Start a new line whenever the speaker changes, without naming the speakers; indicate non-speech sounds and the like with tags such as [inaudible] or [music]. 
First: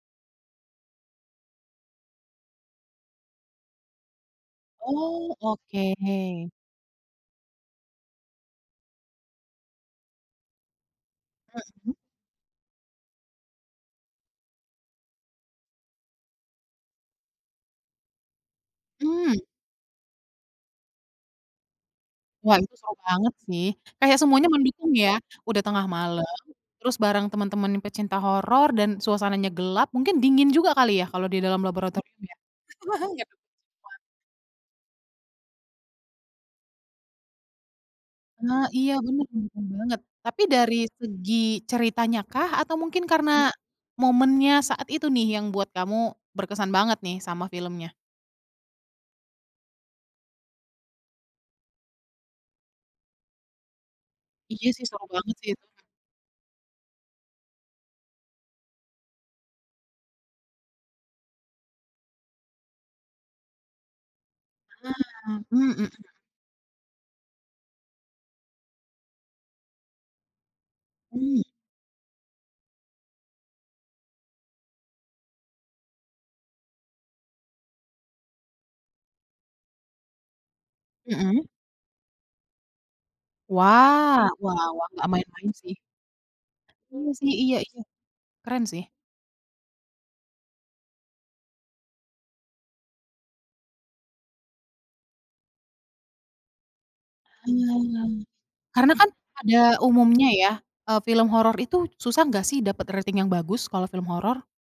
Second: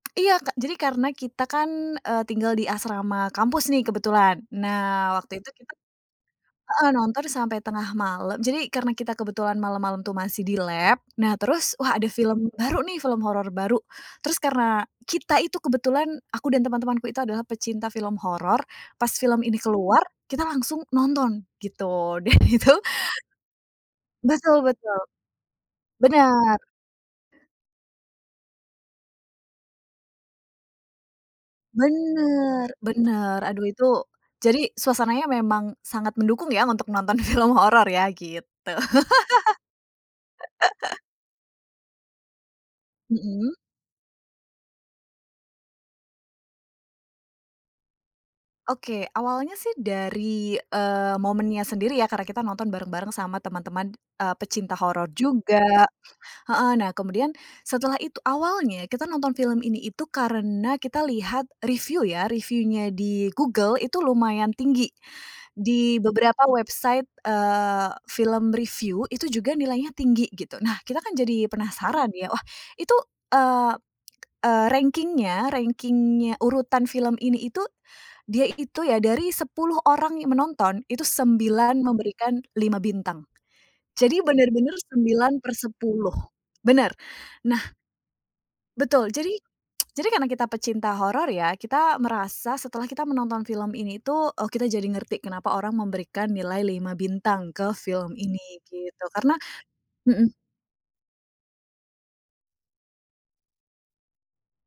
Iya ka jadi karena kita kan, eee, tinggal di asrama kampus nih kebetulan. Nah waktu
Oh
itu kita
oke.
heeh nonton sampai tengah malam jadi karena kita kebetulan malam-malam tuh masih di lab. Nah terus
Mhm.
wah ada film baru nih, film horor baru, terus karena kita itu kebetulan aku dan teman-temanku itu adalah pecinta film horor, pas film
Mmm.
ini keluar, kita langsung nonton gitu dan
Wah
itu
itu seru banget sih, kayak semuanya
Betul
mendukung
betul,
ya, udah tengah malam,
benar.
terus bareng temen-temen pecinta horor, dan suasananya gelap, mungkin dingin juga kali ya kalau di dalam laboratorium ya.
Bener,
[chuckles]
bener. Aduh itu
[unintelligible]
jadi suasananya memang sangat mendukung ya untuk nonton film horor ya
Ah
gitu.
iya bener, mendukung banget, tapi dari
[laughs]
segi ceritanya kah, atau mungkin karena
Mhm.
momennya saat itu nih yang buat kamu berkesan banget nih sama filmnya?
Oke awalnya sih dari, eee, momennya sendiri ya karena kita nonton bareng-bareng sama teman-teman, eee,
Iya
pecinta
sih, seru
horor
banget sih itu Kak.
juga heeh, nah kemudian setelah itu awalnya kita nonton film ini itu karena kita lihat review ya, review-nya di Google itu lumayan tinggi.
Ah, mmm, mhm.
Di beberapa website eee, film review, itu juga nilainya tinggi gitu. Nah kita kan
Mmm.
jadi penasaran ya, wah itu, eee eee, ranking-nya rangking-nya urutan film ini itu, dia itu ya, dari 10 orang yang menonton, itu
Mhm.
9 memberikan 5 bintang jadi
Wah, wah
bener-bener
wah, nggak
sembilan
main-main sih.
persepuluh bener,
Iya sih, iya
nah
iya, keren sih.
Betul, jadi [smacks lips] jadi karena kita pecinta horor ya, kita merasa setelah kita menonton film ini tuh, oh kita jadi ngerti, kenapa orang memberikan nilai 5 bintang ke
Ah.
film ini
Karena
gitu
kan
karena
pada umumnya
mhm.
ya, eee, film horor itu susah gak sih dapat rating yang bagus, kalau film horor?